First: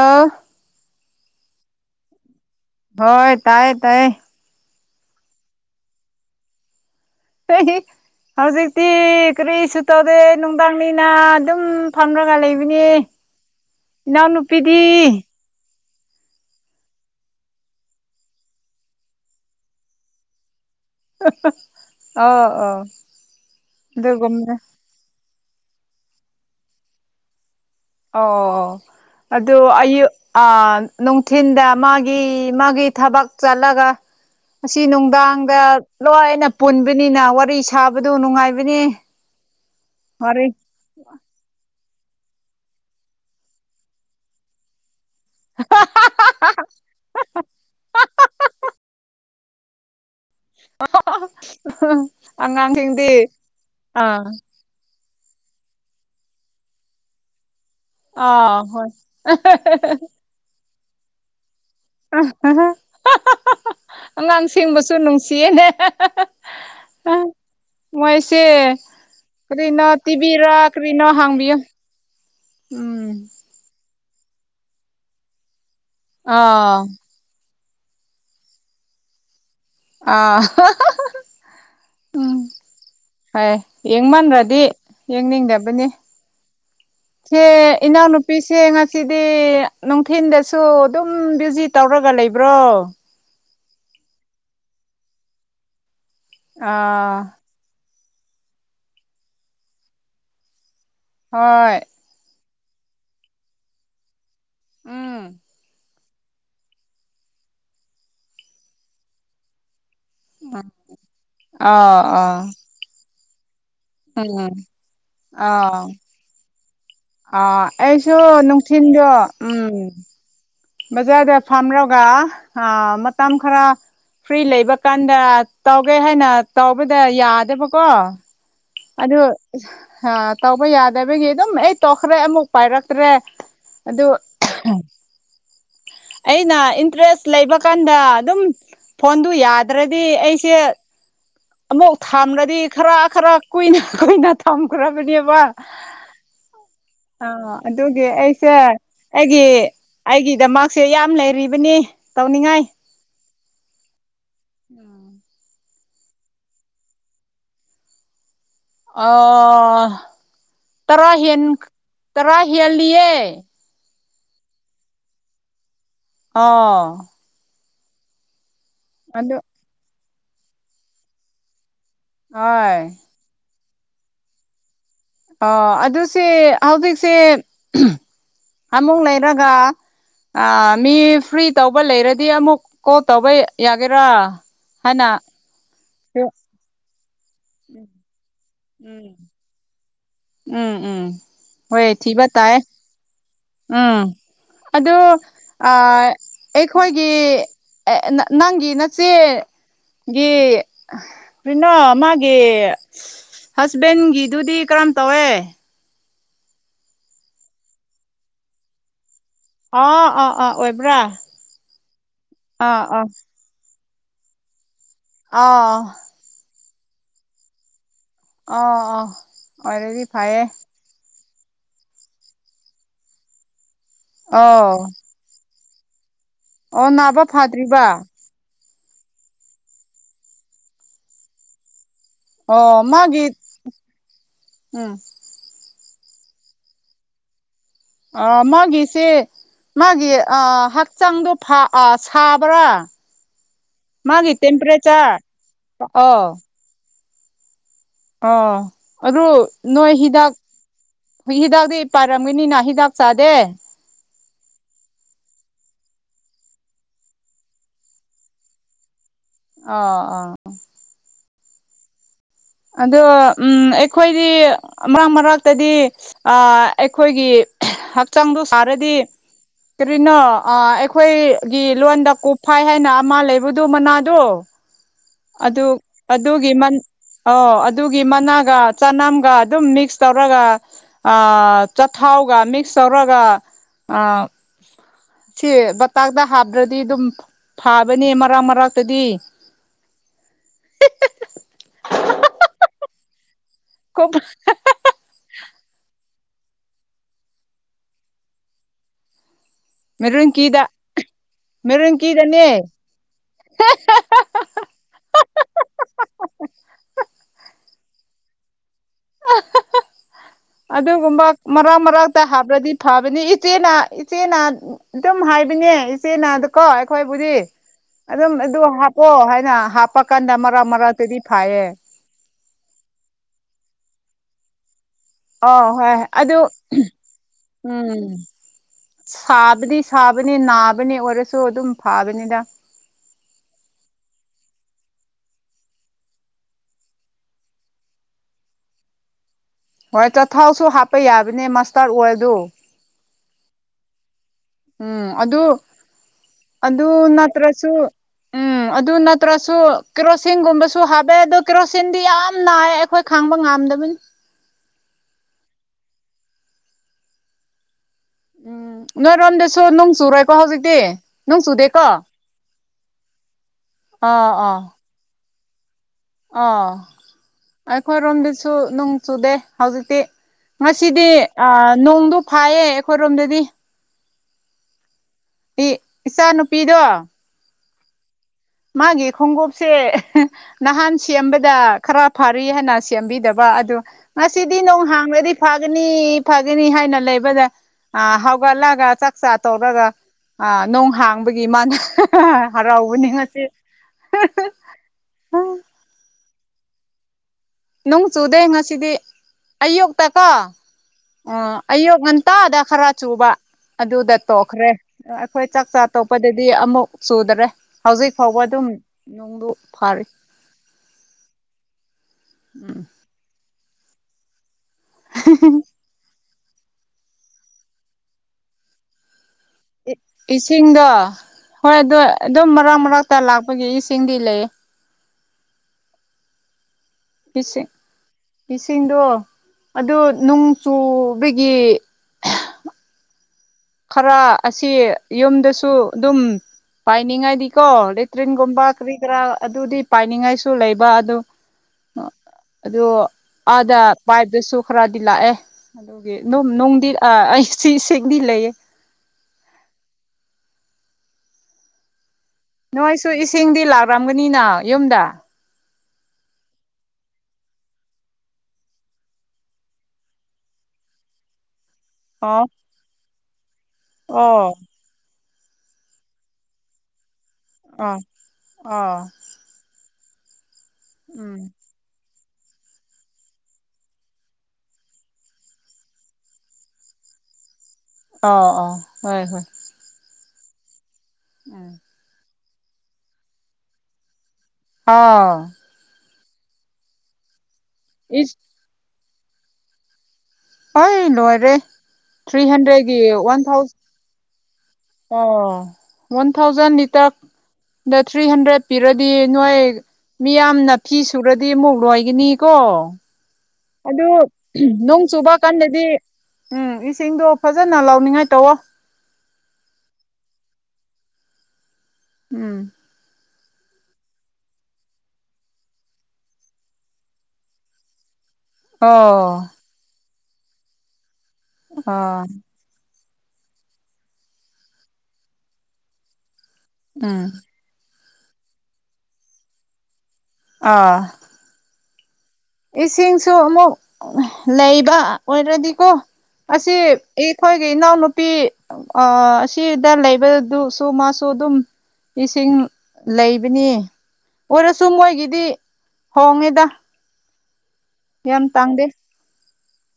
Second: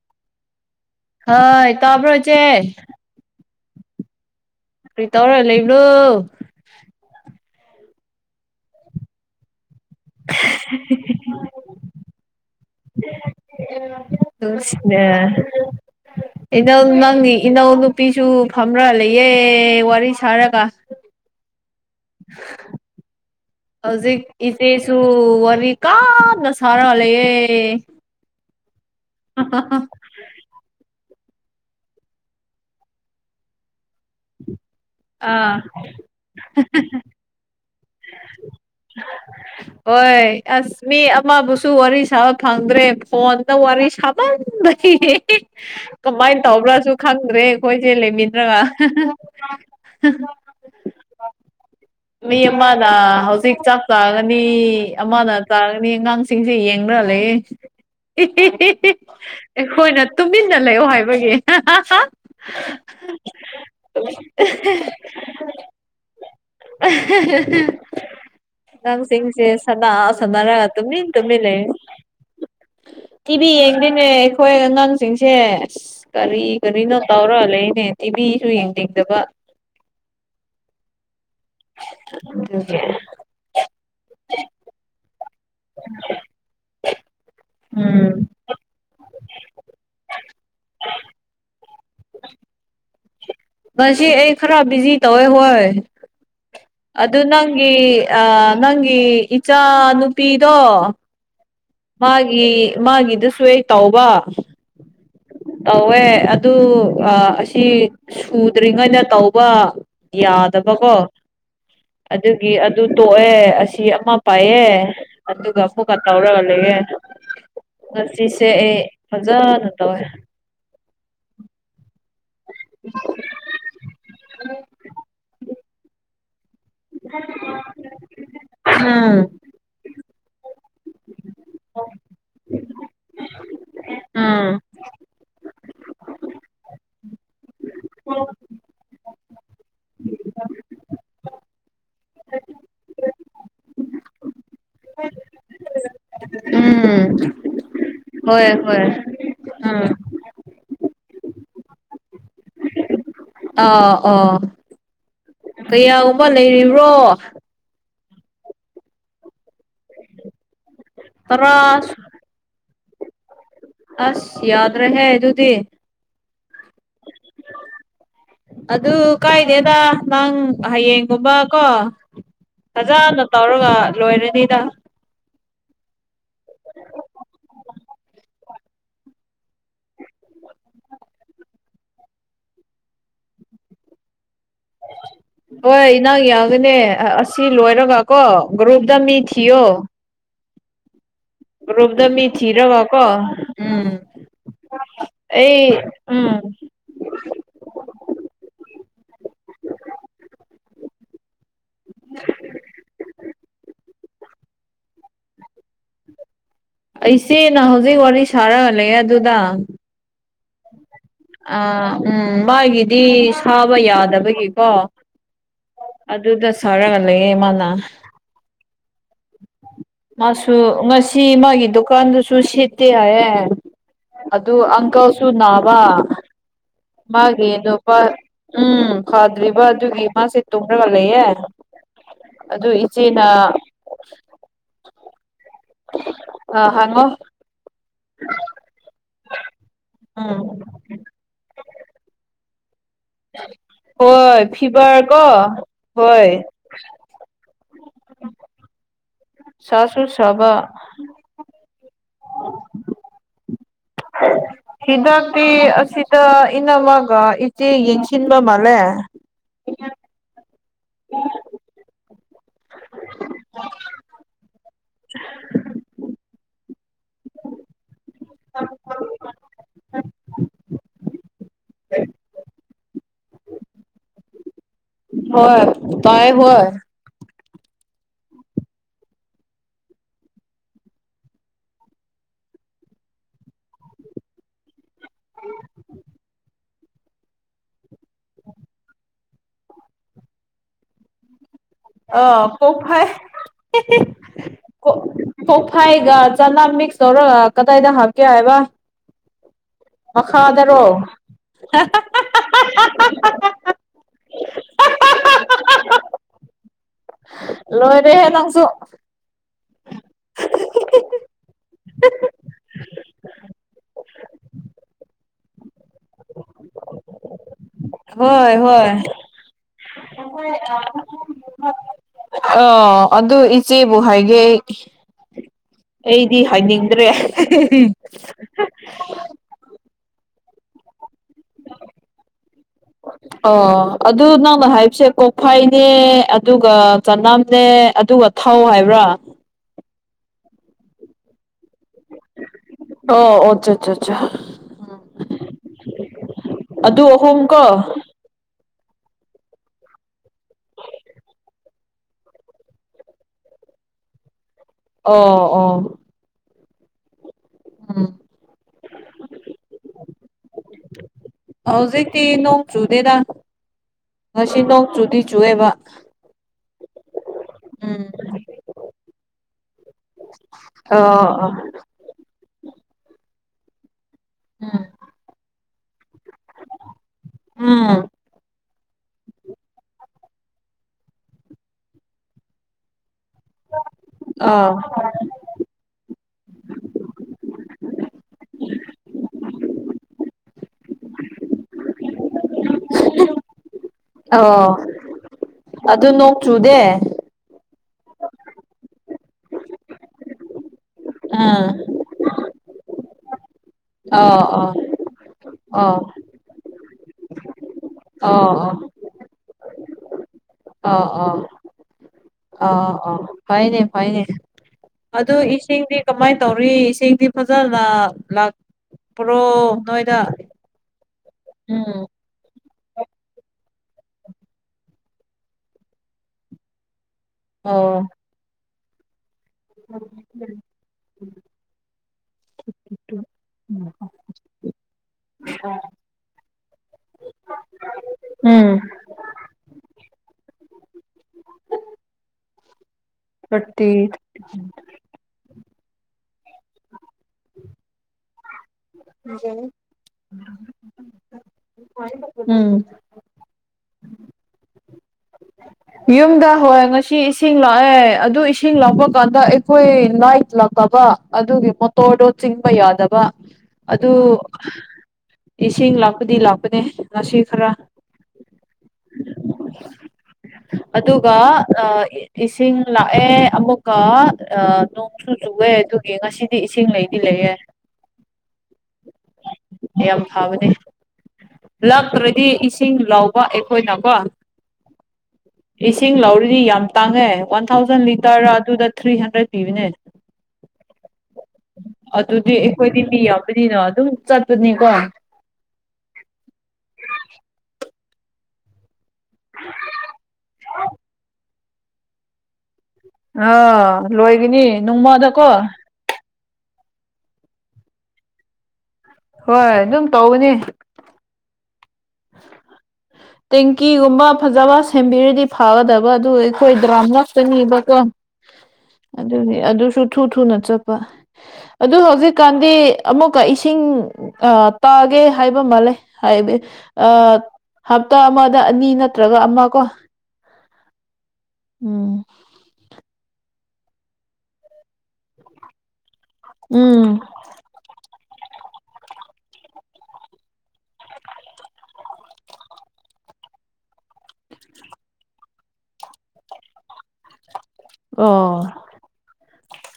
ꯑ ꯍꯣꯏ ꯇꯕ꯭ꯔꯣ ꯏꯆꯦ ꯍꯣꯏ ꯇꯥꯏꯌꯦ ꯇꯥꯏꯌꯦ ꯀꯔꯤ ꯇꯧꯔ ꯂꯩꯕ꯭ꯔꯣ ꯍꯧꯖꯤꯛꯇꯤ ꯀꯔꯤꯁꯨ ꯇꯧꯗꯦ ꯅꯨꯡꯗꯥꯡꯅꯤꯅ ꯑꯗꯨꯝ ꯐꯝꯔꯒ ꯂꯩꯕꯅꯤ ꯏꯅꯥꯎ ꯅꯨꯄꯤꯗꯤ ꯏꯅꯧ ꯅꯪꯒꯤ ꯏꯅꯧ ꯅꯨꯄꯤꯁꯨ ꯐꯝꯔ ꯂꯩꯌꯦ ꯋꯥꯔꯤ ꯁꯥꯔꯒ [unintelligible] ꯑꯣ ꯍꯧꯖꯤꯛ ꯑꯗꯨꯒꯨꯝꯅ ꯏꯆꯦ ꯇꯨ ꯋꯥꯔꯤ ꯀꯥꯥꯟꯅ ꯁꯔ ꯂꯩꯌꯦ ꯑꯣ ꯑꯗꯨ ꯑꯌꯨꯛ ꯑ ꯅꯨꯡꯊꯤꯟꯗ ꯃꯥꯒꯤ ꯃꯥꯒꯤ ꯊꯕꯛ ꯆꯠꯂꯒ ꯑꯁꯤ ꯑꯥ ꯅꯨꯡꯗꯥꯡꯗ ꯂꯣꯏꯅ ꯄꯨꯟꯕꯅꯤꯅ ꯋꯥꯔꯤ ꯁꯥꯕꯗꯨ ꯅꯨꯡꯉꯥꯏꯕꯅꯤ ꯑꯣꯏ ꯋꯥꯔꯤ ꯑꯁ ꯃꯤ ꯑꯃꯕꯨꯁꯨ ꯋꯥꯔꯤ ꯁꯥꯕ ꯐꯪꯗ꯭ꯔꯦ ꯐꯣꯟꯗ ꯋꯥꯔꯤ ꯁꯥꯃꯟꯕꯩ ꯀꯃꯥꯏꯅ ꯇꯧꯕ꯭ꯔꯥꯁꯨ ꯈꯪꯗ꯭ꯔꯦ ꯑꯩꯈꯣꯏꯁꯦ ꯂꯩꯃꯤꯟꯅꯔꯒ [inaudible] [inaudible] ꯃꯤ ꯑꯃꯅ ꯑꯉꯥꯡꯁꯤꯡꯗꯤ ꯍꯧꯖꯤꯛ ꯆꯥꯛ ꯑꯥ ꯆꯥꯒꯅꯤ ꯑꯃꯅ ꯇꯥꯔꯒꯅꯤ ꯑꯉꯥꯡꯁꯤꯡꯁꯦ ꯌꯦꯡꯔ ꯂꯩꯌꯦ ꯑꯥ ꯍꯣꯏ ꯑꯩꯈꯣꯏꯅ ꯇꯨꯃꯤꯟꯅ ꯂꯩꯑꯣ ꯍꯥꯏꯕꯒꯤ ꯑꯉꯥꯡꯁꯤꯡꯕꯁꯨ ꯅꯨꯡꯁꯤꯌꯦꯅꯦ [unintelligible] ꯃꯣꯏꯁꯦ ꯑꯉꯥꯡꯁꯤꯡꯁꯦ ꯀꯔꯤꯅꯣ ꯁꯥꯟꯅ ꯇꯤꯕꯤꯔ ꯁꯥꯟꯅꯔꯒ ꯀꯔꯤꯅꯣ ꯇꯨꯃꯤꯟ ꯇꯨꯃꯤꯟ ꯍꯥꯡꯕꯤꯌꯨ ꯂꯩ ꯎꯝ ꯑꯗꯨꯅꯦ ꯑꯩꯈꯣꯏ ꯑꯉꯥꯡꯁꯤꯡꯁꯦ ꯑꯁ ꯀꯔꯤ ꯑꯥ ꯀꯔꯤꯅꯣ ꯇꯧꯔꯛꯂꯦ ꯏꯅꯦ ꯇꯤꯚꯤꯁꯨ ꯌꯦꯡꯅꯤꯡꯗꯕ ꯑ [unintelligible] ꯍꯣꯏ ꯌꯦꯡꯃꯟꯔꯗꯤ ꯌꯦꯡꯅꯤꯡꯗꯕꯅꯤ ꯁꯦ ꯎꯝ ꯏꯅꯥꯎꯅꯨꯄꯤ ꯅꯨꯄꯤꯁꯦ ꯉꯁꯤꯗꯤ ꯅꯨꯡꯊꯤꯟꯗꯁꯨ ꯑꯗꯨꯝ ꯕꯤꯖꯤ ꯇꯧꯔꯒ ꯂꯩꯕ꯭ꯔꯣ ꯉꯁꯤ ꯑꯩ ꯈꯔ ꯕꯤꯖꯤ ꯇꯧꯋꯦ ꯍꯣꯏ ꯑꯥ ꯑꯗꯨ ꯅꯪꯒꯤ ꯅꯪꯒꯤ ꯏꯆꯥ ꯅꯨꯨꯄꯤꯗꯣ ꯍꯣꯏ ꯃꯥꯒꯤ ꯃꯥꯒꯤꯗꯨꯁꯨ ꯑꯩ ꯇꯧꯕ ꯎꯝ ꯇꯧꯋꯦ ꯑꯗꯨ ꯑꯁꯤ ꯁꯨꯗ꯭ꯔꯤꯉꯩꯗ ꯇꯧꯕ ꯌꯥꯗꯕꯀꯣ ꯑꯥ ꯑꯥ ꯑꯗꯨꯒꯤ ꯑꯗꯨ ꯇꯣꯛꯑꯦ ꯑꯁꯤ ꯃ ꯎꯝ ꯄꯥꯏꯌꯦ ꯑꯗꯨꯒ ꯑꯥ ꯑꯃꯨꯛꯀ ꯇꯧꯔꯒ ꯂꯩꯌꯦ ꯑꯥ ꯑꯩꯁꯨ ꯉꯁꯤꯁꯦ ꯑꯩ ꯅꯨꯡꯊꯤꯟꯗꯣ ꯐꯖꯅ ꯎꯝ ꯇꯧꯋꯦ ꯕꯖꯥꯔꯗ ꯐꯥꯝꯔꯒ ꯃꯇꯝ ꯈꯔ ꯐ꯭ꯔꯤ ꯂꯩꯕꯀꯥꯟꯗ ꯇꯧꯒꯦ ꯍꯥꯏꯅ ꯇꯧꯕꯗ ꯌꯥꯗꯕꯀꯣ ꯑꯗꯨ ꯎꯝ ꯑ ꯇꯧꯕ ꯌꯥꯗꯕꯒꯤ ꯑꯗꯨꯝ ꯑꯩ ꯇꯣꯛꯈ꯭ꯔꯦ ꯑꯃꯨꯛ ꯄꯥꯏꯔꯛꯇ꯭ꯔꯦ ꯑꯗꯨ ꯎꯝ ꯑꯩꯅ ꯏꯟꯇ꯭ꯔꯦꯁ ꯂꯩꯕ ꯀꯥꯟꯗ ꯑꯗꯨꯝ ꯐꯣꯟꯗꯨ ꯌꯥꯗ꯭ꯔꯗꯤ ꯑꯩꯁꯦ ꯑꯃꯨꯛ ꯊꯥꯝꯂꯗꯤ ꯈꯔ ꯈꯔ ꯀꯨꯏꯅ ꯀꯨꯏꯅ ꯊꯝꯈ꯭ꯔꯕꯅꯦꯕ ꯎꯝ ꯑ ꯑꯗꯨꯒꯤ ꯍꯣꯏ ꯑꯩꯁꯦ ꯍꯣꯏ ꯑꯩꯒꯤ ꯎꯝ ꯑꯩꯒꯤꯗꯃꯛꯁꯦ ꯌꯥꯝ ꯂꯩꯔꯤꯕꯅꯤ ꯇꯧꯅꯤꯡꯉꯥꯏ ꯑꯥ ꯑꯥ ꯀꯌꯥꯒꯨꯝꯕ ꯂꯩꯔꯤꯕ꯭ꯔꯣ ꯑꯣ ꯇꯔꯥ ꯍꯦꯟ ꯇꯔꯥ ꯇꯔꯥ ꯍꯦꯜꯂꯤꯌꯦ ꯑꯁ ꯌꯥꯗ꯭ꯔꯦꯍꯦ ꯑꯗꯨꯗꯤ ꯑꯣ ꯑꯗꯨ ꯀꯥꯏꯗꯦꯗ ꯅꯪ ꯍꯌꯦꯡꯒꯨꯝꯕ ꯀꯣ ꯐꯖꯅ ꯍꯣꯏ ꯐꯖꯅ ꯇꯧꯔꯒ ꯂꯣꯏꯔꯅꯤꯗ ꯑꯣ ꯑꯗꯨ ꯁꯤ ꯍꯧꯖꯤꯛꯁꯦ ꯑꯃꯨꯛ ꯂꯩꯔꯒ ꯑꯥ ꯃꯤ ꯐ꯭ꯔꯤ ꯇꯧꯕ ꯂꯩꯔꯗꯤ ꯑꯃꯨꯛ ꯀꯣꯜ ꯇꯧꯕ ꯌꯥꯒꯦꯔꯥ ꯍꯥꯏꯅ ꯍꯣꯏ ꯏꯅꯧ ꯌꯥꯕꯅꯦ ꯑꯁꯤ ꯂꯣꯏꯔꯒ ꯀꯣ ꯒ꯭ꯔꯨꯞꯇ ꯎꯝ ꯃꯤ ꯊꯤꯌꯣ ꯎꯝ ꯎꯝ ꯍꯣꯏ ꯒ꯭ꯔꯨꯞꯗ ꯊꯤꯕ ꯃꯤ ꯇꯥꯏ ꯊꯤꯔꯒ ꯀꯣ ꯎꯝ ꯑꯗꯨ ꯑꯩ ꯑꯥ ꯎꯝ ꯑꯩꯈꯣꯏꯒꯤ ꯅꯪꯒꯤ ꯅꯆꯦ ꯒꯤ ꯀꯔꯤꯅꯣ ꯃꯥꯒꯤ ꯍꯁꯕꯦꯟꯒꯤꯗꯨꯗꯤ ꯀꯔꯝ ꯇꯧꯋꯦ ꯑꯩꯆꯦꯅ ꯍꯧꯖꯤꯛ ꯋꯥꯔꯤ ꯁꯥꯔꯒ ꯂꯩꯌꯦ ꯑꯗꯨꯗ ꯑꯥ ꯑꯥ ꯑꯥ ꯑꯣꯏꯕ꯭ꯔꯥ ꯑ ꯎꯝ ꯑꯥ ꯑꯥ ꯃꯥꯒꯤꯗꯤ ꯁꯥꯕ ꯌꯥꯗꯕꯒꯤꯀꯣ ꯑꯥ ꯫ ꯑꯗꯨꯗ ꯁꯔꯒ ꯂꯩꯌꯦ ꯃꯥꯅꯥ꯫ ꯑꯥ ꯑꯥ꯫ ꯑꯣꯏꯔꯗꯤ ꯐꯩꯌꯦ ꯃꯥꯁꯨ ꯉꯁꯤ ꯃꯥꯒꯤ ꯗꯨꯀꯥꯟꯗꯨꯁꯨ ꯁꯤꯠꯇꯦ ꯍꯥꯏꯌꯦ ꯫ ꯑꯗꯨ ꯑꯧ ꯑꯪꯀꯜꯁꯨ ꯅꯥꯕ ꯑꯣ ꯅꯥꯕ ꯃꯥꯒꯤ ꯐꯥꯗ꯭ꯔꯤꯕ ꯅꯨꯄꯥ ꯫ ꯎꯝ ꯐꯥꯗ꯭ꯔꯤꯕ ꯑꯗꯨꯒꯤ ꯃꯥꯁꯦ ꯇꯨꯝꯔꯒ ꯂꯩꯌꯦ ꯫ ꯑꯗꯨ ꯑꯣ ꯏꯆꯦꯅ꯫ ꯃꯥꯒꯤ ꯎꯝ ꯑ ꯍꯪꯉꯣ꯫ ꯑ ꯃꯥꯒꯤꯁꯤ ꯃꯥꯒꯤ ꯑ ꯎꯝ ꯍꯛ꯫ ꯆꯪꯗꯣ ꯐꯥ ꯑ ꯁꯥꯕ꯭ꯔꯥ꯫ ꯃꯥꯒꯤ ꯍꯣꯏ ꯐꯤꯚꯔ ꯇꯦꯝꯄ꯭ꯔꯦꯆꯔ ꯀꯣ ꯑꯣ ꯍꯣꯏ ꯑꯣ ꯑꯗꯨ ꯅꯣꯏ ꯁꯥꯁꯨ ꯍꯤꯗꯥꯛ ꯁꯥꯕ ꯍꯤꯗꯥꯛꯇꯤ ꯄꯥꯔꯝꯒꯅꯤꯅ ꯍꯤꯗꯥꯛ ꯆꯥꯗꯦ [unintelligible] ꯍꯤꯗꯥꯛꯇꯤ ꯑꯁꯤꯗ ꯏꯅꯝꯃꯒ ꯏꯆꯦ ꯌꯦꯡꯁꯤꯟꯕ ꯃꯥꯜꯂꯦ ꯑꯣ ꯑꯣ [unintelligible] ꯑꯗꯣ ꯎꯝ ꯑꯩꯈꯣꯏꯗꯤ ꯃꯔꯛ ꯃꯔꯛꯇꯗꯤ ꯑꯥ ꯑꯩꯈꯣꯏꯒꯤ ꯍꯛꯆꯥꯡꯗꯨ ꯁꯥꯔꯗꯤ ꯀꯔꯤꯅꯣ ꯑꯩꯈꯣꯏꯒꯤ ꯂꯣꯟꯗ ꯀꯨꯞꯐꯥꯏ ꯍꯥꯏꯅ ꯑꯃ ꯂꯩꯕꯗꯨ ꯃꯅꯥꯗꯣ ꯍꯣꯏ ꯇꯥꯏ ꯍꯣꯏ ꯑꯣ ꯑꯗꯨꯒꯤ ꯃꯅꯥꯒ ꯆꯅꯝꯒ ꯑꯗꯨꯝ ꯃꯤꯛꯁ ꯇꯧꯔꯒ ꯑꯥ ꯆꯥꯊꯥꯎꯒ ꯃꯤꯛꯁ ꯇꯧꯔꯒ ꯑꯥ ꯁꯤ ꯕꯇꯥꯛꯇ ꯍꯥꯞꯇ꯭ꯔꯗ ꯗꯤ ꯑꯗꯨꯝ ꯐꯥꯕꯅꯦ ꯃꯔꯛ ꯃꯔꯛꯇꯗꯤ ꯑꯣ ꯄꯣꯛꯐꯥꯏ ꯀꯣꯛ ꯀꯣꯛꯐꯥꯏꯒ ꯆꯅꯝ ꯃꯤꯛꯁ ꯇꯧꯔꯒ ꯀꯗꯥꯏꯗ ꯍꯥꯞꯀꯦ ꯍꯥꯏꯕ ꯃꯦꯔꯨꯟꯀꯤꯗ ꯃꯈꯥꯗꯔꯣ ꯃꯦꯔꯨꯟꯀꯤꯗꯅꯦ ꯂꯣꯏꯔꯦꯍꯦ ꯅꯪꯁꯨ ꯑꯗꯨꯒꯨꯝꯕ ꯃꯔꯥꯛ ꯃꯔꯥꯛꯛꯇ ꯍꯥꯞꯔꯗꯤ ꯐꯕꯅꯤ ꯏꯆꯦꯅ ꯏꯆꯦꯅ ꯗꯨꯝ ꯍꯥꯏꯕꯅꯦ ꯏꯆꯦꯅ ꯑꯗꯨꯀꯣ ꯑꯩꯈꯣꯏꯕꯨꯗꯤ ꯑꯗꯨꯝ ꯍꯣꯏ ꯑꯗꯨ ꯍꯣꯏ ꯍꯥꯞꯄꯣ ꯍꯥꯏꯅ ꯍꯥꯞꯄꯀꯥꯟꯗ ꯃꯔꯛ ꯃꯔꯛꯇꯗꯤ ꯐꯥꯏꯌꯦ ꯑ ꯑꯗꯨ ꯏꯆꯦꯕꯨ ꯍꯥꯏꯒꯦ ꯑꯩ ꯑꯧ ꯍꯣꯏ ꯑꯗꯨ ꯑꯩꯗꯤ ꯍꯥꯏꯅꯤꯡꯗ꯭ꯔꯦ ꯎꯝ [unintelligible] ꯁꯥꯕꯗꯤ ꯁꯥꯕꯅꯤ ꯅꯥꯕꯅꯦ ꯑꯣꯏꯔꯁꯨ ꯑꯗꯨꯝ ꯐꯥꯕꯅꯤꯗ [inaudible] ꯑꯣ ꯑꯗꯨ ꯅꯪꯅ ꯍꯥꯏꯕꯁꯦ ꯀꯣꯛꯐꯥꯏꯅꯦ ꯑꯗꯨꯒ ꯆꯅꯝꯅꯦ ꯑꯗꯨꯒ ꯊꯧ ꯍꯥꯏꯕ꯭ꯔꯥ ꯍꯣꯏ ꯆꯊꯥꯎꯁꯨ ꯍꯥꯞꯄ ꯌꯥꯕꯅꯦ ꯃꯁꯇꯥꯔꯠ ꯑꯣꯏꯜꯗꯨ ꯑꯣ ꯑꯣ ꯆꯠ ꯆꯠ ꯆꯥ ꯎꯝ ꯑꯗꯨ ꯑꯗꯨ ꯑꯍꯨꯝ ꯀꯣ ꯅꯠꯇ꯭ꯔꯁꯨ ꯎꯝ [inaudible] ꯑꯗꯨ ꯅꯠꯇ꯭ꯔꯁꯨ ꯀꯦꯔꯣꯁꯤꯟꯒꯨꯝꯕꯁꯨ ꯍꯥꯞꯄꯦ ꯑꯗꯨ ꯀꯦꯔꯣꯁꯤꯟꯗꯤ ꯌꯥꯝ ꯅꯥꯏ ꯑꯩꯈꯣꯏ ꯈꯥꯡꯕ ꯉꯝꯗꯕꯅꯤ ꯑꯣ ꯑꯣ ꯎꯝ ꯎꯝ ꯅꯣꯏꯔꯣꯝꯗꯁꯨ ꯅꯨꯡ ꯆꯨꯔꯣꯏꯀꯣ ꯍꯧꯖꯤꯛꯇꯤ ꯅꯣꯡ ꯆꯨꯗꯦꯀꯣ ꯍꯧꯖꯤꯛꯇꯤ ꯅꯣꯡ ꯆꯨꯗꯦꯗ ꯑꯥ ꯉꯁꯤ ꯅꯣꯡ ꯆꯨꯗꯤ ꯆꯨꯑꯦꯕ ꯑ ꯎꯝ ꯑꯩꯈꯣꯏꯔꯣꯝꯗꯁꯨ ꯅꯨꯡ ꯆꯨꯗꯦ ꯍꯧꯖꯤꯛꯇꯤ ꯉꯁꯤꯗꯤ ꯑꯣ ꯑ ꯑꯣ ꯅꯣꯡꯗꯨ ꯐꯥꯏꯌꯦ ꯑꯩꯈꯣꯏꯔꯣꯝꯗꯗꯤ ꯎꯝ ꯏ ꯏꯆꯥꯅꯨꯨꯄꯤꯗꯣ ꯎꯝ ꯃꯥꯒꯤ ꯈꯣꯡꯎꯞꯁꯦ ꯅꯍꯥꯟ ꯁꯦꯝꯕꯗ ꯈꯔ ꯐꯔꯤ ꯍꯥꯏꯅ ꯁꯦꯝꯕꯤꯗꯕ ꯑꯗꯨ ꯉꯁꯤꯗꯤ ꯑꯣ ꯅꯣꯡ ꯍꯥꯡꯂꯗꯤ ꯐꯒꯅꯤ ꯐꯒꯅꯤ ꯍꯥꯏꯅ ꯂꯩꯕꯗ ꯑ ꯍꯧꯒꯠꯂꯒ ꯆꯥꯛ ꯆꯥ ꯇꯧꯔꯒ ꯑ ꯅꯣꯡ ꯍꯥꯡꯕꯒꯤ ꯃꯥꯅ ꯍꯔꯥꯎꯕꯅꯤ ꯉꯁꯤ ꯑꯣ ꯑꯗꯨ ꯅꯣꯡ ꯆꯨꯗꯦ ꯅꯨꯡ ꯆꯨꯗꯦ ꯉꯁꯤꯗꯤ ꯑꯌꯨꯛꯇ ꯀꯣ ꯑ ꯎꯝ ꯑꯌꯨꯛ ꯉꯟ ꯇꯥꯗ ꯈꯔ ꯆꯨꯕ ꯑꯗꯨꯗ ꯑꯣ ꯇꯣꯛꯈ꯭ꯔꯦ ꯑꯣ ꯑꯩꯈꯣꯏ ꯆꯥꯛ ꯆꯥ ꯑꯣ ꯇꯣꯛꯄꯗ ꯗꯤ ꯑꯃꯨꯛ ꯆꯨꯗꯔꯦ ꯍꯧꯖꯤꯛ ꯑꯣ ꯐꯥꯎꯕ ꯑꯣ ꯑꯗꯨꯝ ꯅꯨꯡꯗꯨ ꯐꯥꯔꯤ ꯑ ꯑ ꯑ ꯎꯝ ꯑ ꯐꯩꯅꯦ ꯐꯩꯅꯦ ꯑꯗꯨ ꯏꯁꯤꯡꯗꯤ ꯀꯃꯥꯏ ꯇꯧꯔꯤ ꯏꯁꯤꯡꯗꯤ ꯐꯖꯅ ꯂꯥꯛꯄ꯭ꯔꯣ ꯏ ꯅꯣꯏꯗ ꯏꯁꯤꯡꯗꯣ ꯍꯣꯏ ꯑꯗꯨ ꯎꯝ ꯑꯗꯨꯝ ꯃꯔꯛ ꯃꯔꯛꯇ ꯂꯥꯛꯄꯒꯤ ꯏꯁꯤꯡꯗꯤ ꯂꯩ ꯏꯁꯤꯡ ꯑꯣ ꯏꯁꯤꯡꯗꯣ ꯑꯗꯨ ꯅꯨꯡ ꯆꯨꯕꯒꯤ [unintelligible] ꯈꯔ ꯑꯁꯤ ꯌꯨꯝꯗꯁꯨ ꯑꯗꯨꯝ ꯄꯥꯏꯅꯤꯡꯉꯥꯏꯗꯤꯀꯣ ꯂꯦꯇ꯭ꯔꯤꯟꯒꯨꯝꯕ ꯎꯝ ꯀ꯭ꯔꯤ ꯀ꯭ꯔꯥ ꯑꯗꯨꯗꯤ ꯄꯥꯏꯅꯤꯡꯉꯥꯏꯁꯨ ꯂꯩꯕ ꯑꯗꯨ ꯑ ꯑꯗꯨ ꯑꯥꯗ ꯊꯥꯔꯇꯤ ꯄꯥꯏꯞꯇꯁꯨ ꯈꯔꯥ ꯗꯤ ꯂꯥꯛꯑꯦ ꯑꯗꯨꯒꯤ ꯅꯨꯡ ꯅꯨꯡꯗꯤ ꯑ ꯑꯩ ꯁꯤ ꯁꯤꯡꯗꯤ ꯂꯩꯌꯦ [unintelligible] ꯅꯣꯏꯁꯨ ꯏꯁꯤꯡꯗꯤ ꯂꯥꯛꯔꯝꯒꯅꯤꯅ ꯌꯨꯝꯗ ꯌꯨꯝꯗ ꯍꯣꯏ ꯉꯁꯤ ꯏꯁꯤꯡ ꯂꯥꯛꯑꯦ ꯑꯗꯨ ꯏꯁꯤꯡ ꯂꯥꯛꯄ ꯀꯥꯟꯗ ꯑꯩꯈꯣꯏ ꯂꯥꯏꯠ ꯂꯥꯛꯇꯕ ꯑꯗꯨꯒꯤ ꯃꯣꯇꯣꯔꯗꯣ ꯑꯣ ꯆꯤꯡꯕ ꯌꯥꯗꯕ ꯑꯗꯨ ꯑꯣ ꯏꯁꯤꯡ ꯂꯥꯛꯄꯗꯤ ꯂꯥꯛꯄꯅꯦ ꯉꯁꯤ ꯈꯔ ꯑ ꯑ ꯑꯗꯨꯒ ꯎꯝ ꯑ ꯏꯁꯤꯡ ꯂꯥꯛꯑꯦ ꯑꯃꯨꯛꯀ ꯑ ꯅꯣꯡꯁꯨꯨ ꯆꯨꯑꯦ ꯑꯗꯨ ꯒꯤ ꯉꯁꯤꯗꯤ ꯏꯁꯤꯡ ꯂꯩꯗꯤ ꯂꯩꯌꯦ ꯑꯣ ꯑꯣꯥ ꯍꯣꯏ ꯍꯣꯏ ꯌꯥꯝ ꯐꯕꯅꯦ ꯎꯝ ꯂꯥꯛꯇ꯭ꯔꯗꯤ ꯏꯁꯤꯡ ꯂꯥꯎꯕ ꯑꯩꯈꯣꯏꯅꯀꯣ ꯑꯥ ꯏꯁꯤꯡ ꯂꯧꯔꯗꯤ ꯌꯥꯝ ꯇꯥꯡꯉꯦ ꯋꯥꯟ ꯊꯥꯎꯖꯟ ꯏꯁ ꯂꯤꯇꯔ ꯑꯗꯨꯗ ꯊ꯭ꯔꯤ ꯍꯟꯗ꯭ꯔꯦꯠ ꯄꯤꯕꯅꯦ ꯑꯩ ꯂꯣꯏꯔꯦ ꯊ꯭ꯔꯤ ꯑꯗꯨꯗꯤ ꯍꯟꯗ꯭ꯔꯦꯠꯒꯤ ꯑꯩꯈꯣꯏꯗꯤ ꯃꯤ ꯋꯥꯟ ꯌꯥꯝꯕꯅꯤꯅ ꯊꯥꯎꯖꯟ ꯑꯗꯨꯝ ꯆꯠꯄꯅꯤꯀꯣ ꯑꯣ ꯋꯥꯟ ꯊꯥꯎꯖꯟ ꯂꯤꯇꯔ ꯗ ꯊ꯭ꯔꯤ ꯍꯟꯗ꯭ꯔꯦꯗ ꯄꯤꯔꯗꯤ ꯅꯣꯏ ꯃꯤꯌꯥꯝꯅ ꯐꯤ ꯁꯨꯔꯗꯤ ꯑꯃꯨꯛ ꯂꯣꯏꯒꯤꯅꯤꯀꯣ ꯑꯥ ꯑꯗꯨ ꯂꯣꯏꯒꯅꯤ ꯅꯣꯡ ꯆꯨꯕ ꯅꯣꯡꯃꯗꯀꯣ ꯀꯥꯟꯗꯗꯤ ꯎꯝ ꯏꯁꯤꯡꯗꯣ ꯐꯖꯅ ꯂꯥꯎꯅꯤꯡꯉꯥꯏ ꯇꯧꯋꯣ ꯍꯣꯏ ꯑꯗꯨꯝ ꯇꯧꯕꯅꯤ ꯎꯝ [unintelligible] ꯇꯦꯡꯀꯤꯒꯨꯝꯕ ꯐꯖꯕ ꯁꯦꯝꯕꯤꯔꯗꯤ ꯐꯥꯒꯗꯕ ꯑꯗꯨ ꯑꯩꯈꯣꯏ ꯗ꯭ꯔꯥꯝ ꯉꯥꯛꯇꯅꯤꯕꯀꯣ ꯑꯣ ꯑꯗꯨꯅꯤ ꯑꯗꯨꯁꯨ ꯊꯨ ꯊꯨꯅ ꯆꯠꯄ ꯑꯗꯨ ꯑꯥ ꯍꯧꯖꯤꯛꯀꯥꯟ ꯗꯤ ꯑꯃꯨꯛꯀ ꯏꯁꯤꯡ ꯇꯥꯒꯦ ꯍꯥꯏꯕ ꯃꯥꯜꯂ‌ꯦ ꯍꯥꯏꯕꯤ ꯑ ꯎꯝ ꯍꯞꯇꯥ ꯑꯃꯗ ꯑꯅꯤ ꯅꯠꯇ꯭ꯔꯒ ꯑꯃ ꯀꯣ ꯑꯥ ꯎꯝ ꯏꯁꯤꯡꯁꯨ ꯑꯃꯨꯛ ꯂꯩꯕ ꯑꯣꯏꯔꯗꯤꯀꯣ ꯑꯁꯤ ꯏ ꯎꯝ ꯑꯩꯈꯣꯏꯒꯤ ꯏꯅꯥꯎꯅꯨꯄꯤ ꯑ ꯑꯁꯤꯗ ꯂꯩꯕꯗꯨꯁꯨ ꯃꯥꯁꯨ ꯑꯗꯨꯝ ꯏꯁꯤꯡ ꯂꯩꯕꯅꯤ ꯑꯣꯏꯔꯁꯨ ꯃꯣꯏꯒꯤꯗꯤ ꯍꯣꯡꯉꯦꯗ ꯌꯥꯝ ꯑꯣ ꯇꯥꯡꯗꯦ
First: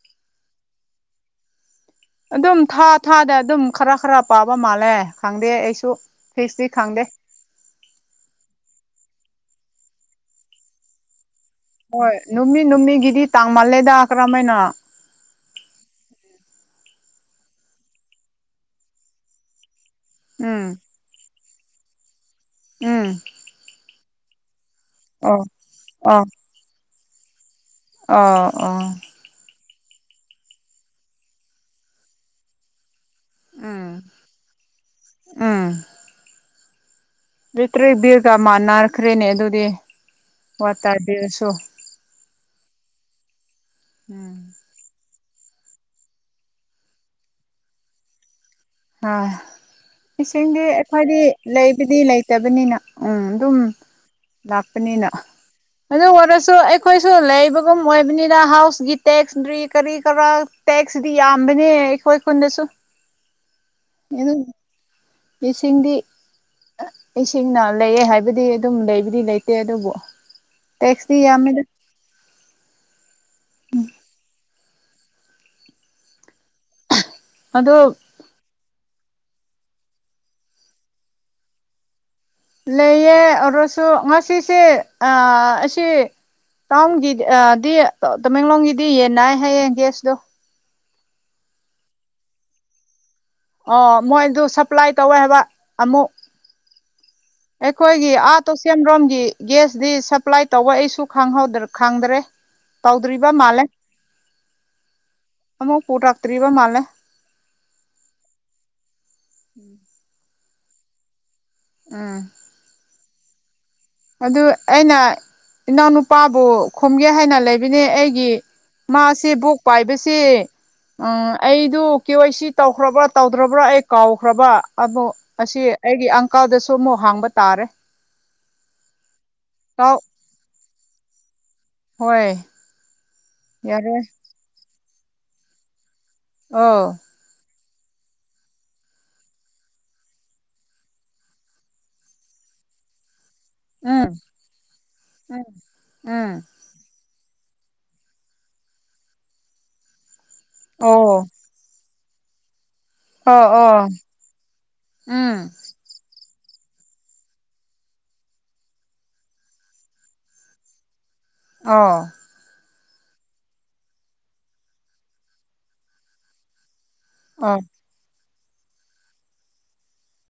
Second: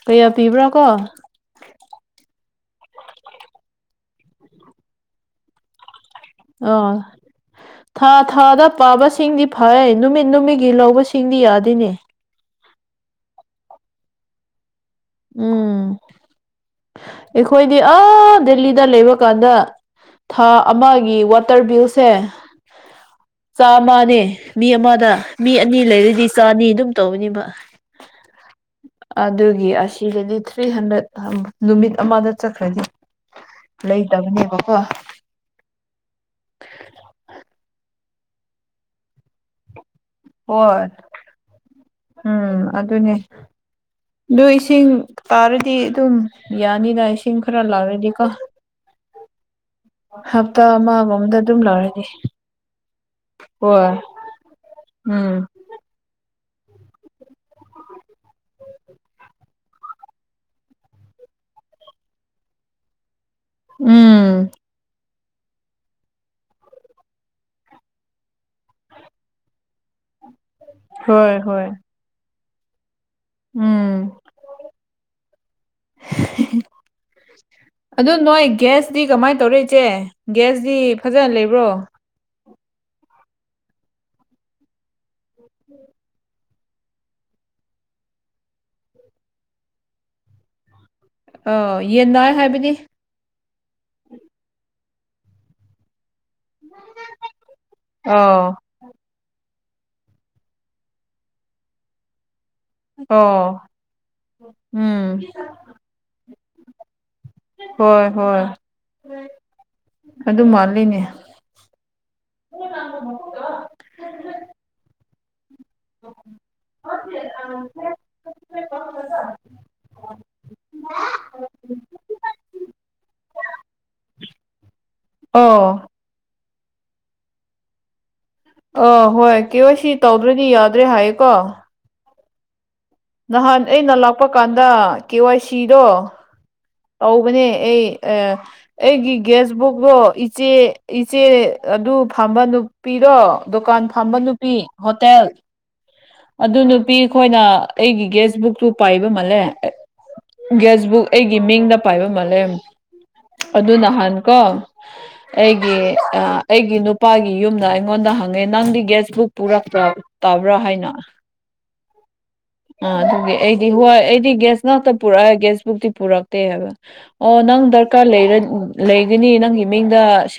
ꯀꯌꯥ ꯄꯤꯕ꯭ꯔꯥ ꯀꯣ ꯑꯗꯨꯝ ꯊꯥ ꯊꯥꯗ ꯑꯗꯨꯝ ꯈꯔ ꯈꯔ ꯄꯥꯕ ꯃꯥꯜꯂꯦ ꯈꯪꯗꯦ ꯑꯩꯁꯨ ꯐꯤꯛꯁꯇꯤ ꯑꯣ ꯈꯪꯗꯦ ꯊꯥ ꯊꯥꯗ ꯄꯥꯕꯁꯤꯡꯗꯤ ꯐꯥꯏꯌ‌ꯦ ꯅꯨꯃꯤꯠ ꯅꯨꯃꯤꯠꯒꯤ ꯂꯧꯕꯁꯤꯡꯗꯤ ꯌꯥꯗ‌ꯦꯅꯤ ꯍꯣꯏ ꯅꯨꯃꯤ ꯅꯨꯃꯤꯒꯤꯗꯤ ꯇꯥꯡ ꯃꯥꯜꯂꯦꯗ ꯀꯔꯝꯃꯥꯏꯅ ꯎꯝ ꯑꯩꯈꯣꯏꯗꯤ ꯑꯥ ꯗꯦꯜꯂꯤꯗ ꯂꯩꯕ ꯀꯥꯟꯗ ꯊꯥ ꯎꯝ ꯑꯃꯒꯤ ꯋꯥꯇꯔ ꯕꯤꯜꯁꯦ ꯎꯝ ꯆꯥꯃꯅꯦ ꯃꯤ ꯑꯃꯗ ꯑꯣ ꯃꯤ ꯑꯅꯤ ꯂꯩꯔꯗꯤ ꯆꯥꯅꯤ ꯑꯗꯨꯝ ꯇꯧꯕꯅꯦꯕ ꯑꯥ ꯑꯣ ꯑꯗꯨꯒꯤ ꯑꯁꯤꯗꯗꯤ ꯊ꯭ꯔꯤ ꯍꯟꯗ꯭ꯔꯦꯠ ꯅꯨꯃꯤꯠ ꯑꯃꯗ ꯆꯠꯈ꯭ꯔꯅꯤ ꯎꯝ ꯂꯩꯇꯕꯅꯦꯕꯀ‌ꯣ ꯎꯝ ꯂꯤꯇ꯭ꯔꯦ ꯗ‌ꯦꯒ ꯃꯥꯟꯅꯔꯈ꯭ꯔꯦꯅꯦ ꯑꯗꯨꯗꯤ ꯍꯣꯏ ꯋꯥꯇꯔ ꯕꯤꯜꯁꯨ ꯎꯝ ꯑꯗꯨꯅꯦ ꯎꯝ ꯑꯗꯨ ꯏꯁꯤꯡ ꯇꯥꯔꯗꯤ ꯑꯗꯨꯝ ꯌꯥꯅꯤꯗ ꯏꯁꯤꯡ ꯈꯔ ꯂꯥꯛꯔꯗꯤꯀꯣ ꯑ ꯏꯁꯤꯡꯗꯤ ꯍꯞꯇꯥ ꯑꯩꯈꯣꯏꯗꯤ ꯑꯃꯒꯨꯝꯕꯗ ꯑꯗꯨꯝ ꯂꯩꯕꯨꯗꯤ ꯂꯧꯔꯅꯤ ꯂꯩꯇꯕ ꯅꯤꯅ ꯎꯝ ꯑꯗꯨꯝ ꯍꯣꯏ ꯂꯥꯛꯄꯅꯤꯅ ꯎꯝ ꯑꯗꯨ ꯑꯣꯏꯔꯁꯨ ꯑꯩꯈꯣꯏꯁꯨ ꯂꯩꯕꯒꯨꯝ ꯑꯣꯏꯕꯅꯤꯅ ꯍꯥꯎꯁꯀꯤ ꯇꯦꯛꯁꯇ꯭ꯔꯤ ꯀꯔꯤ ꯀꯔꯥ ꯇꯦꯛꯁꯗꯤ ꯌꯥꯝꯕꯅꯦ ꯑꯩꯈꯣꯏ ꯈꯨꯨꯟꯗꯁꯨ ꯎꯝ [unintelligible] ꯏꯁꯤꯡꯗꯤ ꯏꯁꯤꯡꯅ ꯂꯩꯌꯦ ꯍꯥꯏꯕꯗꯤ ꯑꯗꯨꯝ ꯂꯩꯕꯗꯤ ꯂꯩꯇꯦ ꯑꯗꯨꯕꯨ ꯇꯦꯛꯁꯇꯤ ꯍꯣꯏ ꯌꯥꯝꯃꯦꯗ ꯍꯣꯏ ꯎꯝ ꯑꯗꯣ ꯑꯗꯨ ꯅꯣꯏ ꯒ꯭ꯌꯥꯁꯇꯤ ꯀꯃꯥꯏꯟ ꯇꯧꯔ‌ꯦ ꯏꯆꯦ ꯒ꯭ꯌꯥꯁꯇꯤ ꯐꯖꯅ ꯂꯩꯕ꯭ꯔꯣ ꯂꯩꯌꯦ ꯑꯣꯏꯔꯁꯨ ꯉꯁꯤꯁꯦ ꯑꯥ ꯑꯁꯤ ꯇꯥꯎꯟꯒꯤ ꯑꯥ ꯗꯤ ꯇꯃꯦꯡꯂꯣꯡꯒꯤꯗꯤ ꯌꯦꯟꯅꯥꯏ ꯍꯥꯏꯌꯦ ꯒ꯭ꯌꯥꯁꯇꯣ ꯑꯣ ꯌꯦꯟ ꯅꯥꯏ ꯍꯥꯏꯕꯗꯤ ꯑꯣ ꯃꯣꯏꯗꯨ ꯁꯄ꯭ꯂꯥꯏ ꯇꯧꯋꯦ ꯍꯥꯏꯕ ꯑꯃꯨꯛ [unintelligible] ꯑꯩꯈꯣꯏꯒꯤ ꯑꯥ ꯑꯧ ꯇꯣꯁꯦꯝꯔꯣꯝꯒꯤ ꯒ꯭ꯌꯥꯁꯗꯤ ꯁꯄ꯭ꯂꯥꯏ ꯇꯧꯕ ꯑꯩꯁꯨ ꯈꯪꯍꯧꯗ꯭ꯔ‌ ꯈꯪꯗ꯭ꯔꯦ ꯇꯧꯗ꯭ꯔꯤꯕ ꯑꯣ ꯃꯥꯜꯂꯦ ꯎꯝ ꯑꯃꯨꯛ ꯄꯨꯔꯛꯇ꯭ꯔꯤꯕ ꯃꯥꯜꯂꯦ ꯍꯣꯏ ꯍꯣꯏ ꯑꯗꯨ ꯃꯥꯜꯂꯤꯅꯦ ꯎꯝ ꯑꯗꯨ ꯑꯩꯅ ꯏꯅꯥꯎꯅꯨꯄꯥꯕꯨ ꯈꯣꯝꯒꯦ ꯍꯥꯏꯅ ꯂꯩꯕꯅꯦ ꯑꯩꯒꯤ ꯃꯥꯁꯦ ꯕꯣꯛ ꯄꯥꯏꯕꯁꯦ ꯎꯝ ꯑꯩꯗꯨ ꯀꯦ ꯋꯥꯏ ꯁꯤ ꯇꯧꯈ꯭ꯔꯕ꯭ꯔꯥ ꯇꯧꯗ꯭ꯔꯕ꯭ꯔꯥ ꯑꯩ ꯀꯥꯎꯈ꯭ꯔꯕ ꯑꯗꯣ ꯑꯁꯤ ꯑꯣ ꯑꯩꯒꯤ ꯑꯪꯀꯥꯜꯗꯁꯨ ꯑꯃꯨꯛ ꯍꯥꯡꯕ ꯇꯥꯔꯦ ꯑ ꯍꯣꯏ ꯀꯦ ꯋꯥꯏ ꯁꯤ ꯇꯥꯎ ꯇꯧꯗ꯭ꯔꯗꯤ ꯌꯥꯗ꯭ꯔꯦ ꯍꯥꯏꯌꯦꯀꯣ ꯍꯣꯏ ꯅꯍꯥꯟ ꯑꯩꯅ ꯌꯥꯔꯦ ꯂꯥꯛꯄ ꯀꯥꯟꯗ ꯀꯦ ꯋꯥꯏ ꯁꯤꯗꯣ ꯑꯣ ꯍꯧꯕꯅꯦ ꯑꯩ ꯑꯥ ꯑꯩꯒꯤ ꯒ꯭ꯌꯥꯁ ꯕꯨꯛꯇꯣ ꯏꯆꯦ ꯏꯆꯦ ꯑꯗꯨ ꯐꯝꯕ ꯅꯨ ꯄꯤꯗ‌ꯣ ꯗꯨꯀꯥꯟ ꯎꯝ ꯐꯝꯕ ꯅꯨꯄꯤ ꯍꯣꯇꯦꯜ ꯎꯝ ꯎꯝ ꯑꯗꯨ ꯅꯨꯄꯤ ꯈꯣꯏꯅ ꯑꯩꯒꯤ ꯒꯦꯁ ꯕꯨꯛꯇꯨ ꯄꯥꯏꯕ ꯃꯥꯜꯂꯦ ꯒ꯭ꯌꯥꯁ ꯕꯨꯛ ꯑꯣ ꯑꯩꯒꯤ ꯃꯤꯡꯅ ꯄꯥꯏꯕ ꯃꯥꯜꯂꯦꯝ ꯑꯣ ꯑꯗꯨ ꯑꯣ ꯅꯍꯥꯟ ꯀꯣ ꯎꯝ ꯑꯩꯒꯤ ꯑꯩꯒꯤ ꯅꯨꯄꯥꯒꯤ ꯌꯨꯝꯅ ꯑꯩꯉꯣꯟꯗ ꯍꯪꯉꯦ ꯅꯪꯗꯤ ꯒ꯭ꯌꯥꯁ ꯕꯨꯛ ꯄꯨꯔꯛꯇ꯭ꯔ ꯇꯕ꯭ꯔꯥ ꯍꯥꯏꯅ ꯑꯣ [inaudible] ꯑꯥ ꯑꯗꯨꯒꯤ ꯑꯩꯗꯤ ꯍꯣꯏ ꯑꯩꯗꯤ ꯒ꯭ꯌꯥꯁ ꯉꯥꯛꯇ ꯄꯨꯔꯛꯑꯦ ꯒ꯭ꯌꯥꯁꯕꯨꯛꯇꯤ ꯄꯨꯔꯛꯇꯦ ꯍꯥꯏꯕ ꯑꯣ ꯅꯪ ꯗꯔꯀꯥꯔ ꯂꯩꯔ ꯂꯩꯒꯅꯤ ꯅꯪꯒꯤ ꯃꯤꯡꯗ ꯁ